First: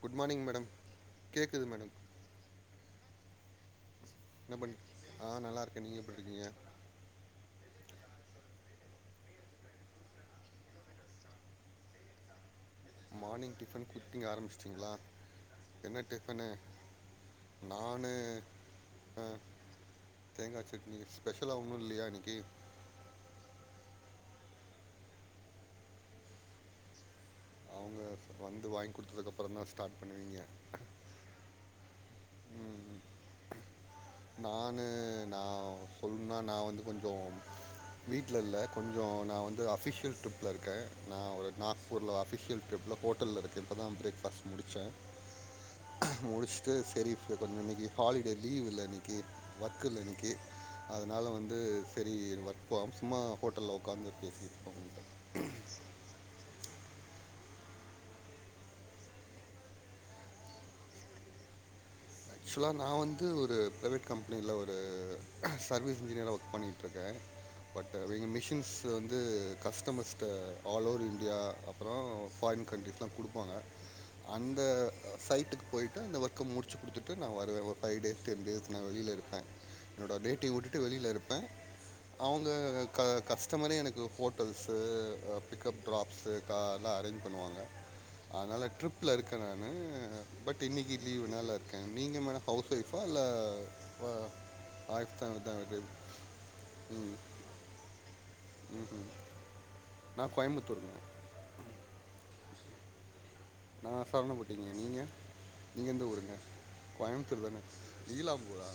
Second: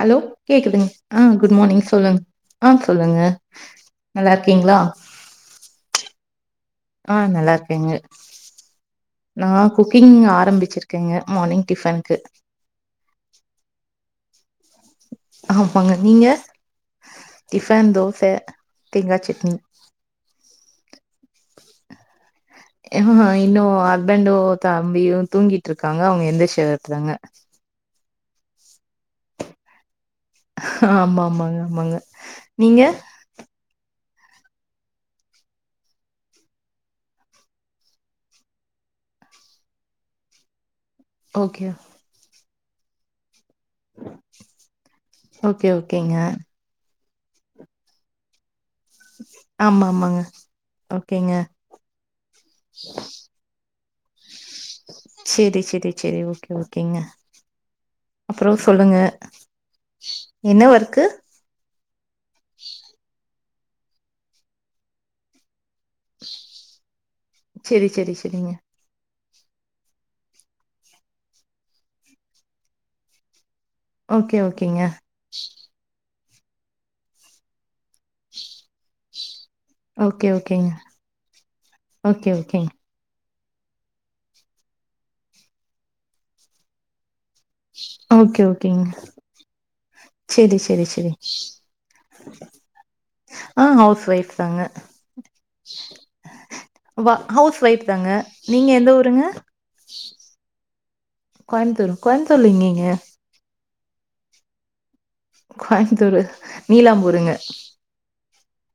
Good morning madam கேக்குதுங்க ஆஹ் good கேட்குது மார்னிங் மேடம் சொல்லுங்க ஆஹ் சொல்லுங்க நல்லா என்ன இருக்கீங்களா பண்ணிட்டு இருக் ஆஹ் நல்லா இருக்கேன் நீங்க எப்படி இருக்கீங்க நான் குக்கிங் ஆரம்பிச்சிருக்கேங்க மார்னிங் டிஃபனுக்கு ஓக்கேங்க்கா ஆமாங்க நீங்க டிஃபன் நான் தோசை தேங்காய் சட்னி தேங்கா சட்னிஸ் இன்னும் இன்னும் அது ஹஸ்பண்டும் தம்பியும் தூங்கிட்டு இருக்காங்க அவு ங்க எந்திரிச்சதிற்கு அப்புறம்தாங்க அவுங்க வந்து வாங்கி கொடுத்ததுக்க அப்புறம் தான் ஸ்டார்ட் பண்ணுவீங்க ஆமா ஆமாங்க ஆமாங்க நீங்க நானு நான் சொல்லணும்ன்னா நான் வந்து கொஞ்சம் வீட்ல இல்ல கொஞ்சோ நான் வந்து அஃபிஷியல் ட்ரிப்பில இருக்கேன் நான் ஒரு ஓகே நாக்பூர்ல அஃபிஷியல் ட்ரிப்ல ஹோட்டல்ல இருக் கேன் இப்பதான் பிரேக்ஃபாஸ்ட் முடிச்சேன் ஓகே ஓகேங்க முடிச்சுட்டு செரி கொஞ்சம் இன்னைக்கு ஹாலிடே லீவ்வுல இன்னைக்கு ஆமா ஒர்க் இல்ல ஆமாங்க இனைக்கு அதனால ஓகேங்க வந்து செரி ஒர்க் போம் சும்மா ஹோட்டல்ல உட் காந்து பேசி ஓக்கேங்க அப்புறம் சொல்லுங்க என்ன ஒர்க்கு ஆக்சுவலா நான் வந்து ஒரு ப்ரைவேட் கம்பெனியில ஒரு சர்வீஸ் இன்ஜினியராக ஒர்க் பண்ணிட்ருக்கேன் பட் சேரி த சேரி வே இங்க சேரிங்க மிஷின்ஸ் வந்து வந்து கஸ்டமஸ்டு ஆல்ஓவர் இந்தியா அப்புறம் ஃபாரின் கண்ட்ரிஸ்லாம் கொடுப்பாங்க ஓகே அந்த ஓகேங்க சைட்டுக்கு போயிட்டு ஒர்க் க மூடிச்சு கொடுத்து ட்டு நான் வருவேன் ஒரு ஃபைவ் டேஸ் டென் டேஸ் நான் வெளில இருப்பேன் என்னோட ஓகே நேட்டிவ் ஓகேங்க விட்டுட்டு வெளியில இருப்பேன் ஓகே அவுங்க ஓகேங்க கஷ் பிடிச்ச மாரி எனக்கு ஹோட்டல்ஸு பிக்கப் டிரராப்ஸு காரெலாம் அரேஞ்ச் பண்ணுவாங்க ஓகே அதனால ஓகேங்க ட்ரிப்ல இருக்கேன் நானு செரி பட் செரி இன்னைக்கு செரி லீவுனால நீங்க மேடம் ஹவுஸ் ஒய்ஃபா இல்ல ஹவுஸ் ஆ ஒய்ஃப் தாங்க ஆஹ த வ துஉம் ஹவுஸ் ஒய்ஃப் தாங்க நீங்க ம் எந்த ம் ஊருங்க நா கோயம்புத்தூருங்க கோயம்புத்தூர் கோயம்புத்தூர்ல எங்கேங்க நா சரவணப்பட்டிங்க நீங்க நீங்க எந்த கோயம்புத்தூரு ஊருங்க நீலாம்பூருங்க கோயம்புத்தூர் தானே நீலாம்பூரா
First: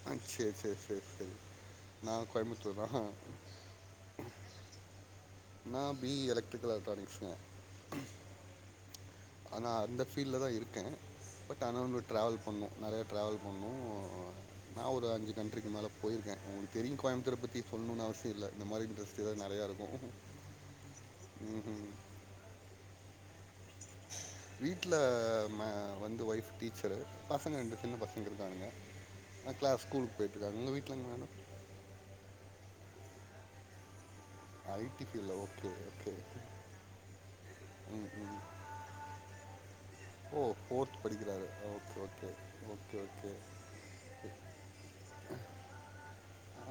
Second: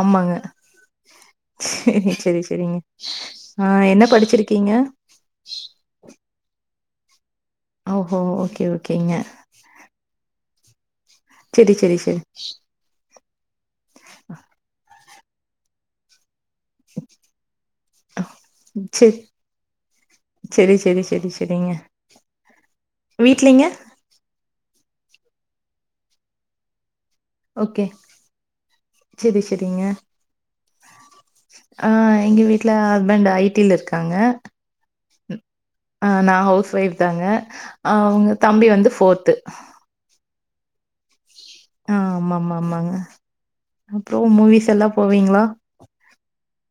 ஆமாங்க செரி செரி செரி செரி செரி நா செரி செரிங்க கோயம்புத்தூர் தான் ஆ என்ன படிச்சிருக்கீங்க நா பி இ எலக் கல் அண்ட் எலக்ட்ரானிக்ஸ்ங்க ஓஹோ ஓகே ஓகேங்க ஆனா அந்த ஃபீல்ல தான் இருக்கேன் பட் ஆனா வந்து டிராவல் பண்ணும் நெறையா டிராவல் பண்ணும் அஹ நான் ஒரு அஞ்சு கண்ட்ரிக்கு மேலே போயிருக்கேன் உங்களுக்கு தெரியும் கோயமுத்தரை பற்றி சொல்லணும்னு அவசியம் இல்லை இந்த மாரி செரி இன்ட்ரெஸ்ட் தான் நெறையா இருக்கும் செரி செரி செரி ம் செரிங்க ம் வீட்லிங்க வீட்ல ம வந்து ஒய்ஃப் டீச் பசங்க ரெண்டு ஓகே சின்ன பசங்க இருக்கானுங்க செரி செரிங்க கிளாஸ் ஸ்கூலுக்கு போயட்டு இருக்காங்க உங்க வீட்டுலங்க மேடம் வீட்டுல ஹஸ்பெண்ட் ஐடில இருக்காங்க ங்கிலோ அ நான் ஹவுஸ் ஒய்ஃப் தாங்க ம் அவுங்க ம் தம்பி வந்து ஃபோர்த்து ஓ ஃபோர்த் படிக்கிறாரு ஆ ஓகே ஓகே ஆமாமா ஆமாங்க ஓகே ஓகே அப்றோ மூவிஸ் எல்லா போவீங்களா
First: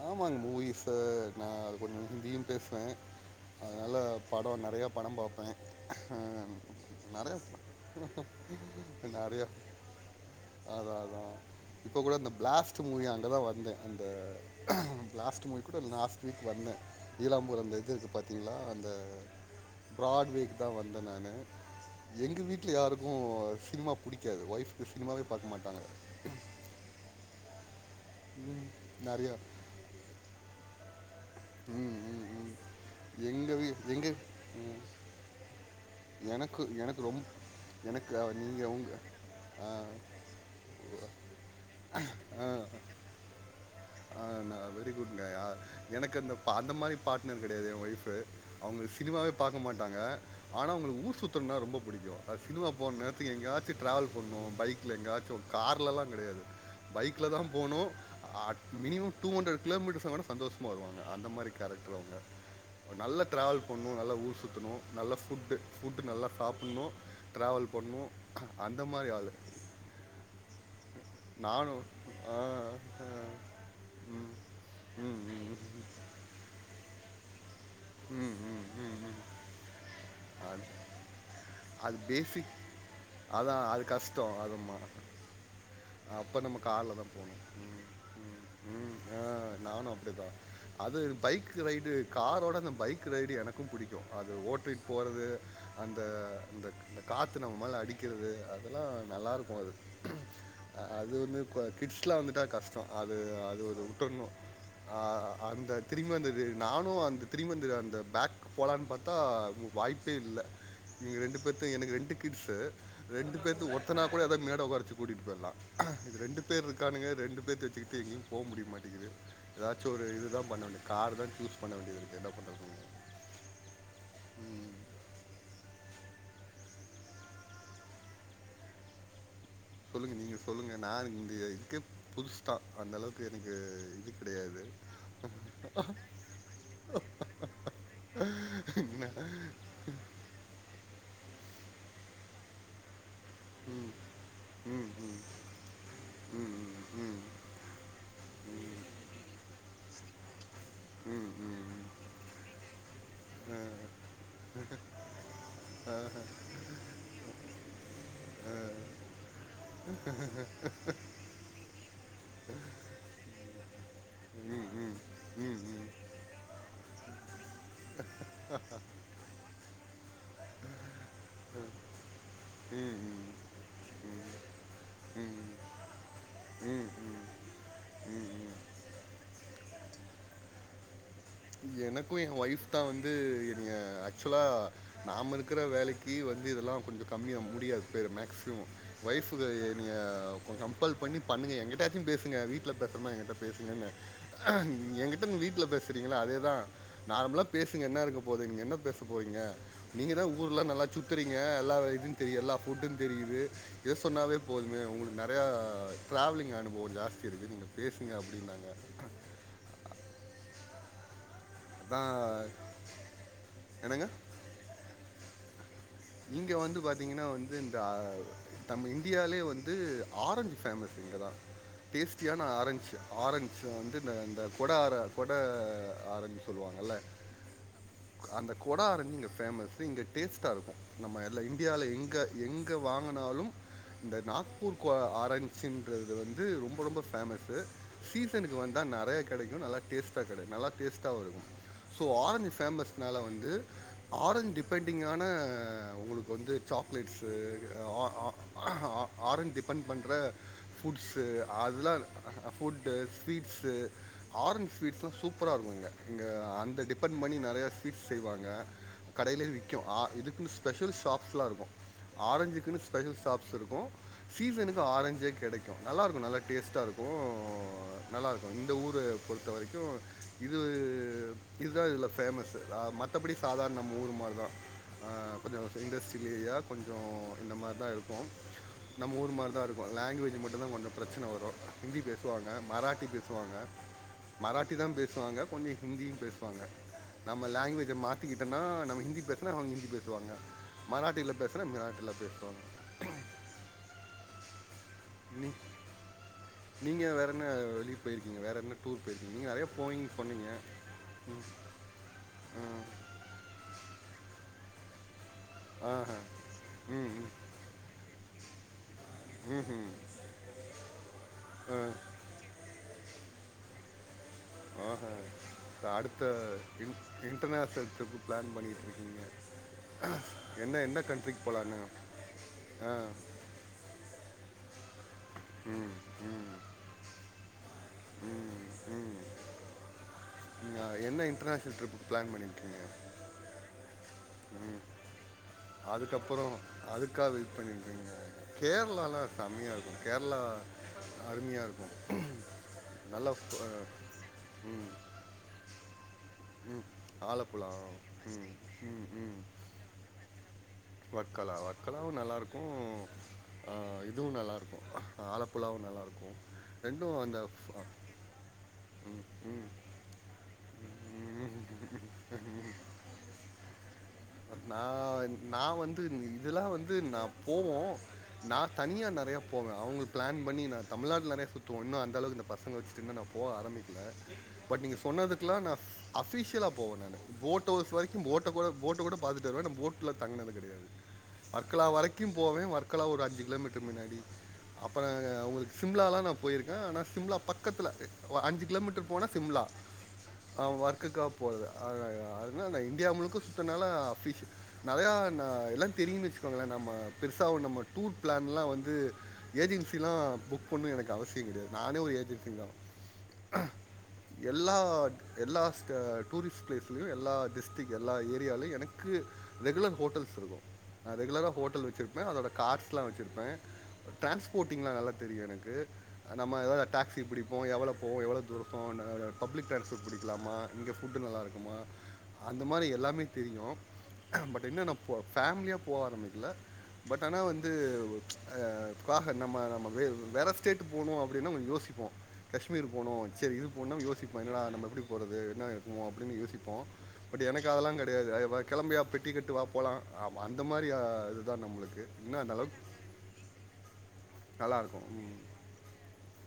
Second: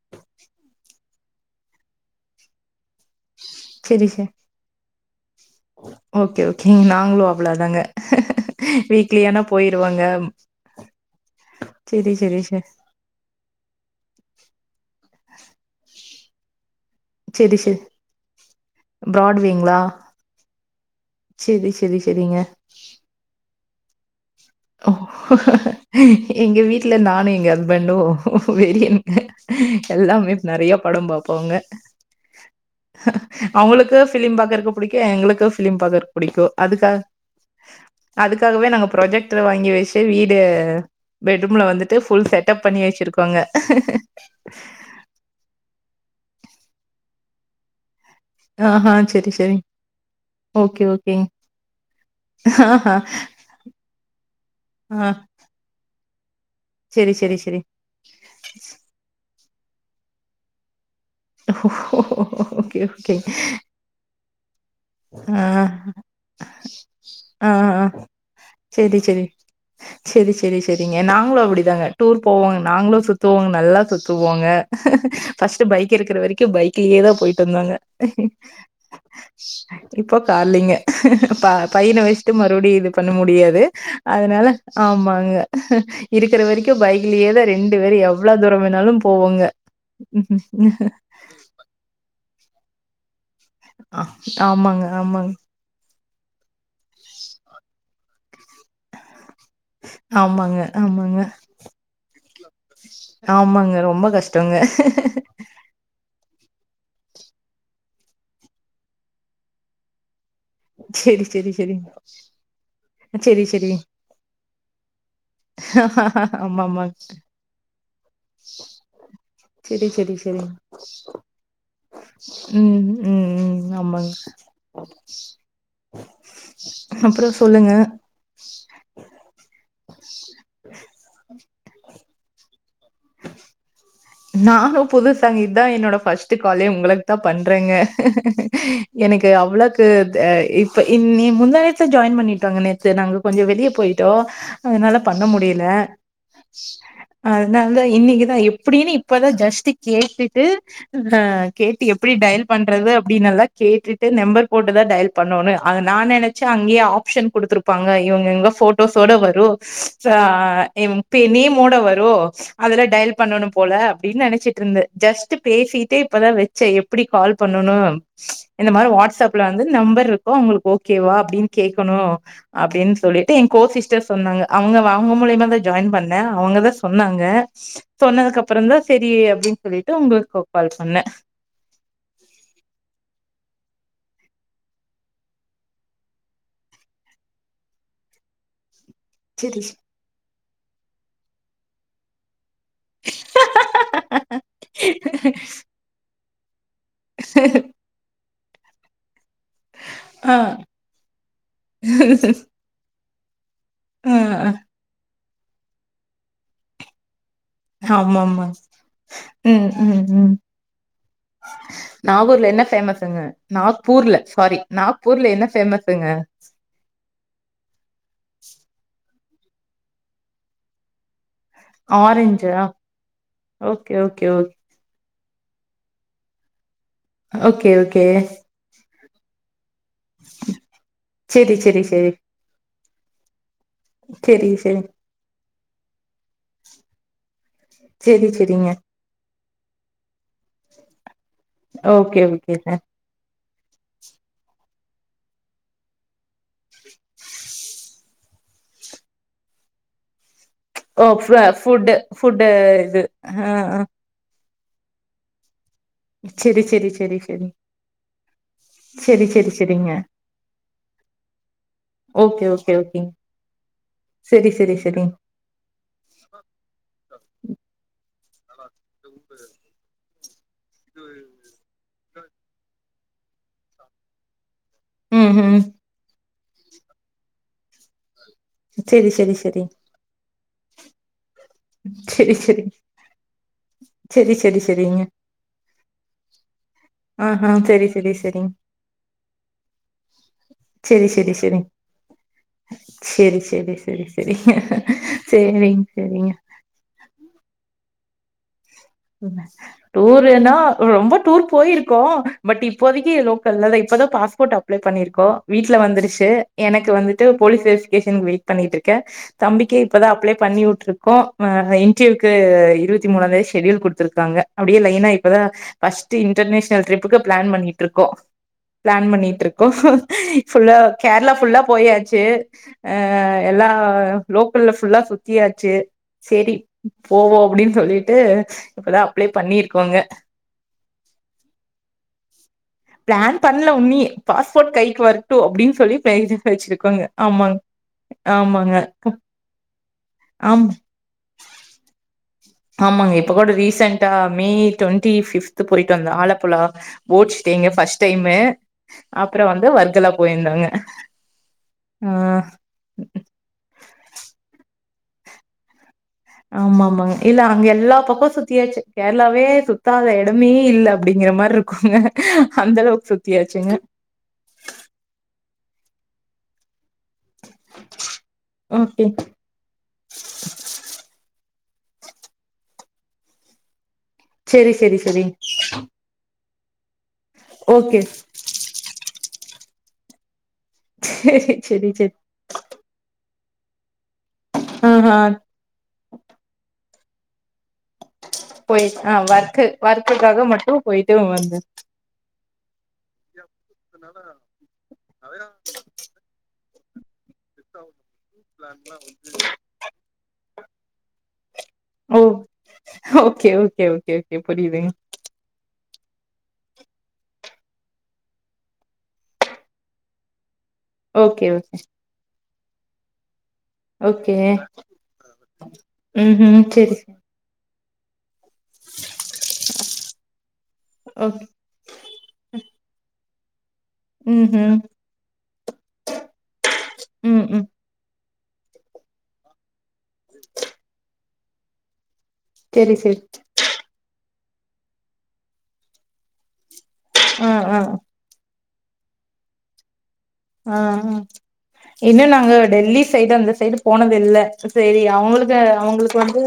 ஆமாங்க மூவிஸ் சார் நான் அது கொஞ்சம் ஹிந்தியும் பேசுவேன் அதுனால செரி செ படம் நெறைய படம் பாப் பேன் ஓகே ஓகேங்க நாங்களு நெறையா அவ்ளோதாங்க வீக்லி ஆனா நெறையா போயிருவோங்க அதான் அதான் இப்போ செரி கூட இந்த செரி செ பிளாஸ்ட் மூவி அங்கே தான் வந்தேன் அந்த பிளாஸ்டு மூவிக்கூட லாஸ்ட் வீக் வந்தேன் செரி நீலாம்பூர் செ அந்த இது இருக்கு பாத்தீங்களா அந்த ப்ராட்வேங்களா பிராட்வேக்கு தான் வந்தேன் நான் செரி செரி செரிங்க எங்கள் வீட்டில யாருக்கும் சினிமா புடிக்கும் எங்க வீட்டுல நானும் எங்க அந் பெண்டும் ம், வெரியன் நிறையா எல்லாமே நிறைய படம்பா போங்க ம் ம் ம் எங்கள் வீ அவங்களுக்கு எங்கள் பிலிம் பாக்குறக்கு புடிக்கும் எங்களுக்கு பிலிம் பாக்குறக்கு புடிக்கும் எனக்கு அதுக்காக எனக்கு ரொம்ப எனக்கு அதுக்காகவே நீங்கள் நாங்க ப்ரஜெக் வாங்கி வச்சு உங்கள் வீடு பெட்ரூம்ல வந்துட்டு ஃபுல் செட் அப் பண்ணி வச்சிருக்கோங்க ஆஹ் நா வெரி குட்ங்க யா எனக்கு அந்த பா அந்த மாதிரி பார்ட்னர் கிடையாது என் வைஃப்பு அவங்க ஆஹா சினிமாவே செரி செரி பாக்க மாட்டாங்க ஆனா ஓகே, அவங்களுக்கு ஊர் ஓகேங்க. சுத்துரனா ரொம்ப பிடிக்கும் அது சினிமா போற ஆஹா. நேரத்துக்கு எங்கயாச்சும் டிராவல் பன்னும் பைக்ல ஆ. எங்கயாச்சும் கார்லா சரி, பைக்ல சரி, தான் சரி. போனும் ஆட் டூ ஹன்ரட் கிலோமீட்டர் சந்தோஷமா வருவான் அந்த மாரி கேரக்டர் அவங்க ஓகே, ஓகே. நல்ல டிராவல் பண்ணும் நல்ல ஊர் சுத்தணும், நல்லா ஆ, ஃபுட்டு ஃபுட்டு் நல்லா சாப்பிடணும் ஆ, டிராவல் ஆ. பண்ணணும் அந்த சரி, மாரி சரி. ஆளு சரி, சரி, சரிங்க. நாங்களும் நானும் அப்படிதாங்க. டூர் போவோங்க. ஆஹ் நாங்களும் சுத்துவோங்க. நல்லா சுத்துவோங்க ஃபஸ்ட் பைக் எடுக்கிற வரைக்கும் பைக் யே தான் போயிட்டு இருந்தோங்க [inaudible] ம் ம் ம் ம் இப்போ அது கால்லிங்க பா அது பையனை வச்சுட்டு பேசிக் மறுபடியும் இது பண்ண முடியாது அதான் அது கஷ்டம் அதனால அதும்மா ஆமாங்க அப்போ இருக்கிற நம்ம வரைக்கும் காரில் தான் போகணும் பைக்லயேதான் ரெண்டு ம் பேரும் எவ்ளோ ம் ம் தூரம்னாலும் ஆ போவோங்க நானும் அப்படிதான் அது பைக் ரைடு காரோட அந்த பைக் பைக் ரைட் னக்கும் ஆ. பிடிக்கும் அது ஓட்டுட்டு ஆமாங்க, போறது ஆமாங்க. அந் த அந்த காற்று நம்ம மேல அடிக்கிறது அதெல்லாம் நல்லாருக்கும் அது ஆமாங்க, அது ஆமாங்க. வந்து கிட்ஸ்லாம் வந்துட்டா கஷ்டம் அது அது ஆமாங்க. ஒரு ரொம்ப விட்டுறனும் கஷ்டங்க. அ அந்த திரும்பி வந்தது நானும் அந்த திரி மந்த் அந்த பேக்கு போகலான்னு பாத்தா வாய்ப்பே இல்லை சரி சரி எனக்கு ரெண்டு கிட்ஸ்சு ரெண்டு செரி பேர்த்த ஒருத்தனா கூட அத மேட உச்ச கூட்டிட்டு போயலாம் இது ரெண்டு ஆமா பேர் ஆமாங் இருக்கானங்க ரெண்டு பே வச்சுக்கிட்டு எங்கயும் போ முடிய மாட்டேங்குது செரி ஏதாச்சும் ஒரு செரி இது செரிங் தான் கார் சூஸ் பண்ண வேண்டியது இருக்கு என்ன பண்ற ம் ம் ம் ஆமாங் அப்றோ சொல்லுங்க சொல்லுங்க நீங்க சொல்லுங்க நான் இந்த இதுக்கு புதுசு தான் அந்த அளவுக்கு எனக்கு இது கிடையாது. நானும் புதுசாங்க இதான் என்னோட பஸ்ட் காலே உங்களுக்கு தான் பண்றேங்க எனக்கு அவ்ளோக்கு இப்ப இன்னி முந்தா நேத்தே ஜாயின் பண்ணிட்டோங்க நேத்து நாங்க கொஞ்சம் வெளியே ம், போயிட்டோம் ம், அதனால ம், பண்ண முடியல ம், ம், ம், அதனால இன்னைக்குதான் இப் அப்புடின்னு இப்பதா ஜஸ்ட்டு கேட்டுட்டு ம், ம், ம், கேட்டு எப்பிடி டைல் பண்றது அப்டின்னெல்லா கேட்டுட்டு நம்பர் போட்டுதா டைல் பண்ணோனு ‌அது நா நெனைச்ச அங்கயே ஆப்ஷன் குடுத்துருப் பாங்க இவுங்க எங்க ஃபோட்டோஸோட வரு ச எம் பெ நேமோட வரு அதுல டையல் பண்ணணும் போல அப்டின் ம், நெனச்சிட்ருந்த ஜஸ்ட் ம், ம், பேசிட்டே இப்பதா வச்செ எப் பிடி கால் பன்னனு இந்தமாரி வாட்ஸ் அப்லெந்து நம்பர் இருக்கு உங்களுக்கு ஓகேவா அப்டின் கேக்கனு அப்டின் ம், சொல்லிட்டு ம். எ கோசிஸ்டர் சொன்னாங்க அவுங்க வ அவுங்க ம், மூலியமாதா ஜாய்ன் பொண்ணே அவுங்க தா ம், ம், சொன்னாங்க ம், சொன்னதுக்கப் ம். ற செரி அப்டின் சொல்லிட்டு உங்களுக்கு கால் பண்ணே எனக்கு‌ எ ஒய்ஃப் தா வந்து என்னய ஆக்சுலா நாம இருக்கிற வேலைக்கி வந்து இதெல்லா கொஞ்ச கம்மியா முடியாது பேரு மேக்சிமம் ஒய்ஃபுக்கு செரி நீங்க கம்பல் பண்ணி பண்ணுங்க எங்கிட்டாச்சும் பேசுங்க வீட் ல பேசுறமா எங்கிட்ட பேசுங்கங்க எங்கிட்ட வீட்ல பேசு ங்கள அதேதா நார்மலா பேசுங்க என்ன இருக்க போது இஙகென்ன பேசு போயிங்க நீங்க தா ஆ ஊர்ல நல்லா சுத்துறீங்க எல்லா இது தெரியு எல்லா ஃபுட்டு தெரியுது எஸ் ஆ சொன்னாவே போதுமே உங்ள நெறையா ட்ராவலிங் அனுபவொ ஜாஸ் தியிருக்கு நீங்க பேசுங்க ஆமாமா அப்டின்னாங்க ம் ம் ம் நாகூர்ல என்ன ஃபேமஸுங்க நாக்பூர்ல சாரி நாக்பூர்ல என்ன ஃபேமஸ் இங்க வந்து பாத்தீங்கனா வந்து இந்த தமி இந்தியாலே வந்து ஆரஞ்சு ஃபேமஸ் இங்கதா டேஸ்ட்டியான ஆரஞ்சா ஆரஞ்சு ஆரஞ்சு ஓகே வந்து இந்த ஓகே ஓ இந்த கொட ஆர கொட ஆரஞ்சு சொல்லுவாங்கல்ல ஓகே ஓகே சு இங்க ஃபேமஸ் இங்க டேஸ்ட்டா இருக்கு ம எல்ல செரி செரி இந்தியால செரி எங்க எங் ங்க வாங்குனாலும் இந்த செரி நாக்பூர் செரி குவா ஆரஞ் சின்றது வந்து ரொம்ப ரொம்ப ஃபேம ஸு செரி சீசனுக்கு செரிங்க வந்தா நெறைய கெடைக்கு நல்ல டேஸ்டா கெட நல்ல டேஸ்டாவு இருக்கு so okay orange okay sir ஃபேமஸ்னால வந்து ஆரஞ்ச் டிபெண்டிங் ஆன உங்களுக்கு வந்து சாக்லேட்ஸு ஆ ஆரஞ் டிபெண்ட் பண்ற ஓ ஃபுட்ஸு ஃபு ஃபுட்டு அதுல்லாம் ஃபுட்டு இது ஆ ஸ்வீட்ஸு ஆ ஆரஞ்ச் ஸ்வீட்லாம் சூப்பரா இருக்கும் இங்க இங்க செரி அந்த செரி செரி டிபெண்ட் பண்ணி செரி நறையா ஸ்வீட் செய்வாங்க செரி கடையிலயே செரி விக்கும் செரிங்க ஆ இதுக்கு ஸ்பெஷல் ஷாப்ஸ்லாம் இருக்கும் ஓகே ஓகே ஆரஞ்சுக்குன்னு ஓகேங்க ஸ்பெஷல் ஷாப்ஸ் இருக்கும் செரி செரி சீசனுக்கு செரி ஆரஞ்சே கிடைக்கும் நல்லாயிருக்கும் நல்லா டேஸ்ட்டா இருக்கும் நல்லாயிருக்கும் இந்த ஊரை பொறுத்த வரைக்கும் இது இதுதான் இதுல ஃபேமஸ் ஆஹ் மத்தபடி சாதாரண நம்ம ஊர் மாதிரி தான் ம் ம் கொஞ்சம் செய்ங்கஸ் இல்லயா கொஞ்சம் இந்த மாரி தான் இருக் கும் செரி நம்ம செரி ஊர் மாரி செரி தான் இருக்கும் லாங்குவேஜ் மட்டு இப்ப தான் கொஞ்சம் பிரச்சனை வரும் ஹிந்தி செரி பேசுவாங்க செரி மராட்டி பேசுவாங்க செரி செரி மராட்டி தான் செரிங்க பேசுவாங்க கொஞ்சம் ஹிந்தியும் பேசுவாங்க ஆ நம்ம ஆ செரி லாங்குவேஜ் செரி செரிங் மாத்திக்கிட்டோம்னா நம்ம ஹிந்தி பேசுனா அவுங்க ஹிந்தி பே செரி செரி செரி பேசுவாங்க செரி செரி செரி செரிங்க செரிங்க செரிங்க நீங்க வேற என்ன வெளிய போயிருக்கீங்க வேற என்ன டூர் போயிருக்கீங்க நீங்கள் நிறையா போயின்னு சொன்னீங்க டூருன்னா ரொம்ப டூர் போயிருக்கோம் பட் ம் இப்போதைக்கி லோக்கல்ல இப்போதான் பாஸ்போர்ட் அ ப்ளே பண்ணியிருக்கோம் வீட்ல ஆஹா வந்துருச்சு எனக்கு ம் வந்துட்டு ம் போலீஸ் வெரிஃபிகேஷனுக்கு வெயிட் பண்ணிட்டு இருக்கேன் தம்பிக்கு ம்ஹும். இப்பதான் அப்ளே பண்ணி விட்டுருக்கோம் ஆ இடர்வியூக்கு இருபத்தி மூணாந்தேதி செஷடியூல் கொடுத்துருக்காங்க அப்புடியே லைன்னா ஆஹா இப்பதா இப்ப ஃப்ர்ஸ்ட் அடுத்த இன்டர்நேஷ்னல் இன் ட்ரிப்புக்கு பிளான் பண்ணிட்டு இன்டர்நேஷ்னல் இருக்கோம் ட்ரிப்பு பிளான் பண்ணிகிட்டு பிளான் இருக்கீங்க பண்ணிட்டு இருக்கோம் என்ன என்ன கேரளா கண்ட்ரிக்கு ஃபுல்லா போகலான்னு போயாச்சு ஆ எல்லா ஃபுல்லா ஃபுல்லா சுத்தியாச்சு ம் சேரி ம் போவோம் அப்புடின்னு சொல்லிட் டு ம் இப்பதான் ம் அப்ளே பண்ணிருக்கோங்க என்ன இன்டர்நேஷனல் ட்ரிப்புக்கு பிளான் பண்ணயிருக்கீங்க பாஸ்போட் கைக்கு வர அதுக்கப்புறம் அதுக்கா வெயிட் ஆமாங்க பண்ணிருக்கீங்க ஆமாங்க கேரளாலா செம்மெயா இருக்கும் கேரளா ஆம் அருமையா இருக்கும் ஆமாங்க நல்லா இப்ப கூட ஃப- ரீசெண்டா மே ம் டுவெண்ட்டி பிப்து போயி டு வந்தேன் ஆலப் புழா ம் போச்சிட்டிங் ஆலப்புழா ஃபர்ஸ்ட் டைம் ம் அப்புறம் வந்து வர்க்கலா போயிருந்தோம்ங்க வக்கலா வக்கலாவும் நல்லா இருக்கும் ஆஹ் இதுவும் நல்லா இருக்கும் ஆலப்புழாவு நல்லா இருக்கு ஆமா ஆமாங்க இல்ல அங்க எல்லா பக்கு சுத்தியாச்சு ம் கேரளாவே ம் சுத்தாத எடமே இல்ல அப்படிங்கிற மாரி இருக்குங்க அந்த அளவுக்கு சுத்தியாச்சுங்க நா நா வந்து இதெலா வந்து நா போவோ நா ஓகே. தனியா நெறய போவே அவுங்க பிளான் பண்ணி நா தமிழ்நாட்டுல நெறய சுத்து ஒன்னு அந்த அவுக்கு இந்த பசங்க வச்சுட்டு இன்னு போ ஆரம்பி சரி, பட் நீங்க சரி, சரி. சொன்னதுக்கெலா நா அஃபிஷியல போன போட் ஹவுஸ் ஓகே. வரைக்கு போட்டு கூட போட்டு கூட இந்த தடவ போட்ல தங்கனதுக் சரி, வர்கலா சரி, சரி. வரைக்கும் போவேன் வர்கலா ஒருஅஞ்சு கிலோமீட்டர் முனாடி அப்ப ஆஹா. நங்க உங்களுக்கு சிம்லா லாம் நான் போயிருக்கேன் ஆனா சிம்லா பக்கத்துல அஞ்சு போய் கிலோமீட்டர் ஆ போனா சிம்லா ஒர்க்கு ஒர்க்குக்காக மட்டும் போயிட்டு வொர்க்குக்கா வந்த. போறது [unintelligible] இந்தியா முழுக்க சுத்தனால நெறய ந எல்லாம் தெரியும்ன்னனு வச்சுக்கோங்களன் [unintelligible] பெருசாக நம்ம டூர் பிளான்லாம் வந்து ஏஜென்சிலாம் புக் பண்ணும் எனக்கு அவசியம் கெடயாது நானே ஒரு ஓ! ஏஜென்சி ஓகே, தான் ஓகே, ஓகே, ஓகே. எல்லா புரியுதுங்க. எல்லா டூரிஸ் பிளேஸ்லயும் எல்லா டிஸ்டிக் எல்லா ஏரியாலேயும் எனக்கு க்கு ரெகுலர் ஹோட்டல்ஸ் இருக்கும் நான் ஓகே, ரெகுலராக ஓகே, ஹோட்டல் வச்சிருப்பேன் அதோட கார்ஸ்லாம் வச்சிருப்பேன் ஓகே. டிரான்ஸ்போர்ட்டிங்லாம் நல்லா தெரியும் எனக்கு நம்ம ம்ஹ்ம். எதாது சரி, சரி. டாக்ஸி பிடிப்போம் எவ்வளோ போவ்யவ்ளோ தூரம் பிகோர் பப்ளிக் ட்ரான்ஸ்ஃபர் பிடிக்கலாமா இங்கஃபுட் நல்லா ஓகே. இருக்குமா அந்த மாரி எல்லாமே தெரியும் பட் ம்ஹ்ம். என்ன ந ஃபேமிலியா போக ஆரம்பிக்கல பட் ஆனா ம், ம். வந்து க்காக நம்ம நம்ம வேற ஸ்டேட் போனும் அ அப்பின்னு யோசிப்போம் காஷ்மீர் சரி, சரி. போனும் சேரி இது போனுனாயோசி சீஇப்போ என்னடா நம்ம எப்டி போறது என்ன இருக்கமோ அப்டின்னு யோசிப்போம் பட் ஆ, எனக்கு ஆ, அதெலாம் கெடயாது அத கெரளம்பியாக பெட்டி கட்டு வா போகலாம் ஆஹ் இன்னும் நாங்க அந்த அளவுக்கு டெல்லி சைடு அந்த சைடு போனது இல்ல செரி நல்லாருக்கும். ம். அவுங்களுக்கு அவுங்களுக்கு வந்து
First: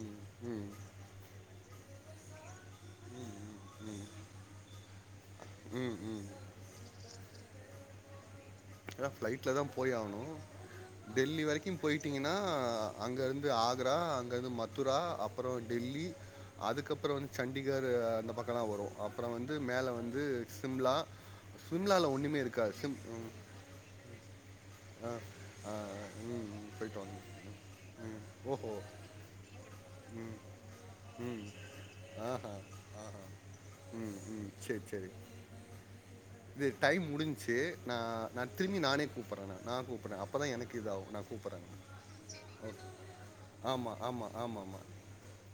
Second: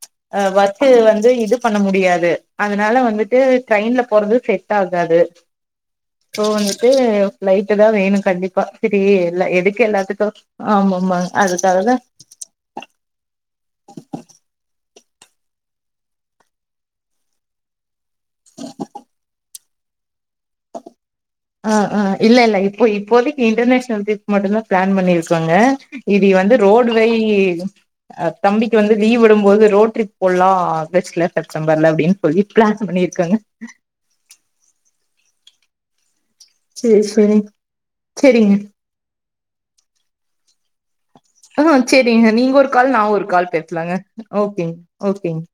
ம். ம். ஒர்க் வந்து இது பண்ண முடியாது அதனால வந்துட்டு ட்ரெயின்ல போறது செட் ஆகாது ம். ம். ஸோ வந்துட்டு ஃபலைட் தான் வேணும் கண்டிப் பிளைட்ல தான் போய் ஆகணும் ஆமாமா டெல்லி வரைக்கும் அதுக்காகதா போயிட்டீங்கன்னா அங்க இருந்து ஆறு ஆக்ரா அங்க வந்து மதுரா அப்புறம் டெல்லி அதுக்கப்புறம் வந்து சண்டிகர் அந்த பக்கலாம் வரும் அப்புறம் வந்து மேல வந்து சிம்லா ஆஹ் சிம்லால ஆஹ் இல்ல ஒன்றுமே இல்ல இருக்காது இப்போ சிம் ம் இப்போதைக்கு இன்டர்நேஷ் [unintelligible] மட்டும்தான் பிளான் ஆ பண்ணிருக்கோங்க ஆ இது ம் வந்து ம், போயிட்டு ரோட்வே வாங்க ம் ம் ஓஹோ தம்பிக்கு வந்து லீவ் விடும்போது ரோட் ட்ரிப் ம் போல்லாம் ஆகஸ்ட்ல ம் செப்டம்பர்ல அப்படின்னு சொல்லி ஆஹா பிளான் ஆஹா பண்ணிருக்கோங்க ம் ம் சரி சரி இது டைம் முடிஞ்சச்சு நா நா திரும்பி நானே கூப்ற ஹா செரிங்க நீங்க ஒரு ஓகே கால் நா ஒரு கால் பேசலாங்க ஆமாம் ஆமாம் ஓக் ஆமாம் கேங்க ஆமாம் ஓக்கேங்க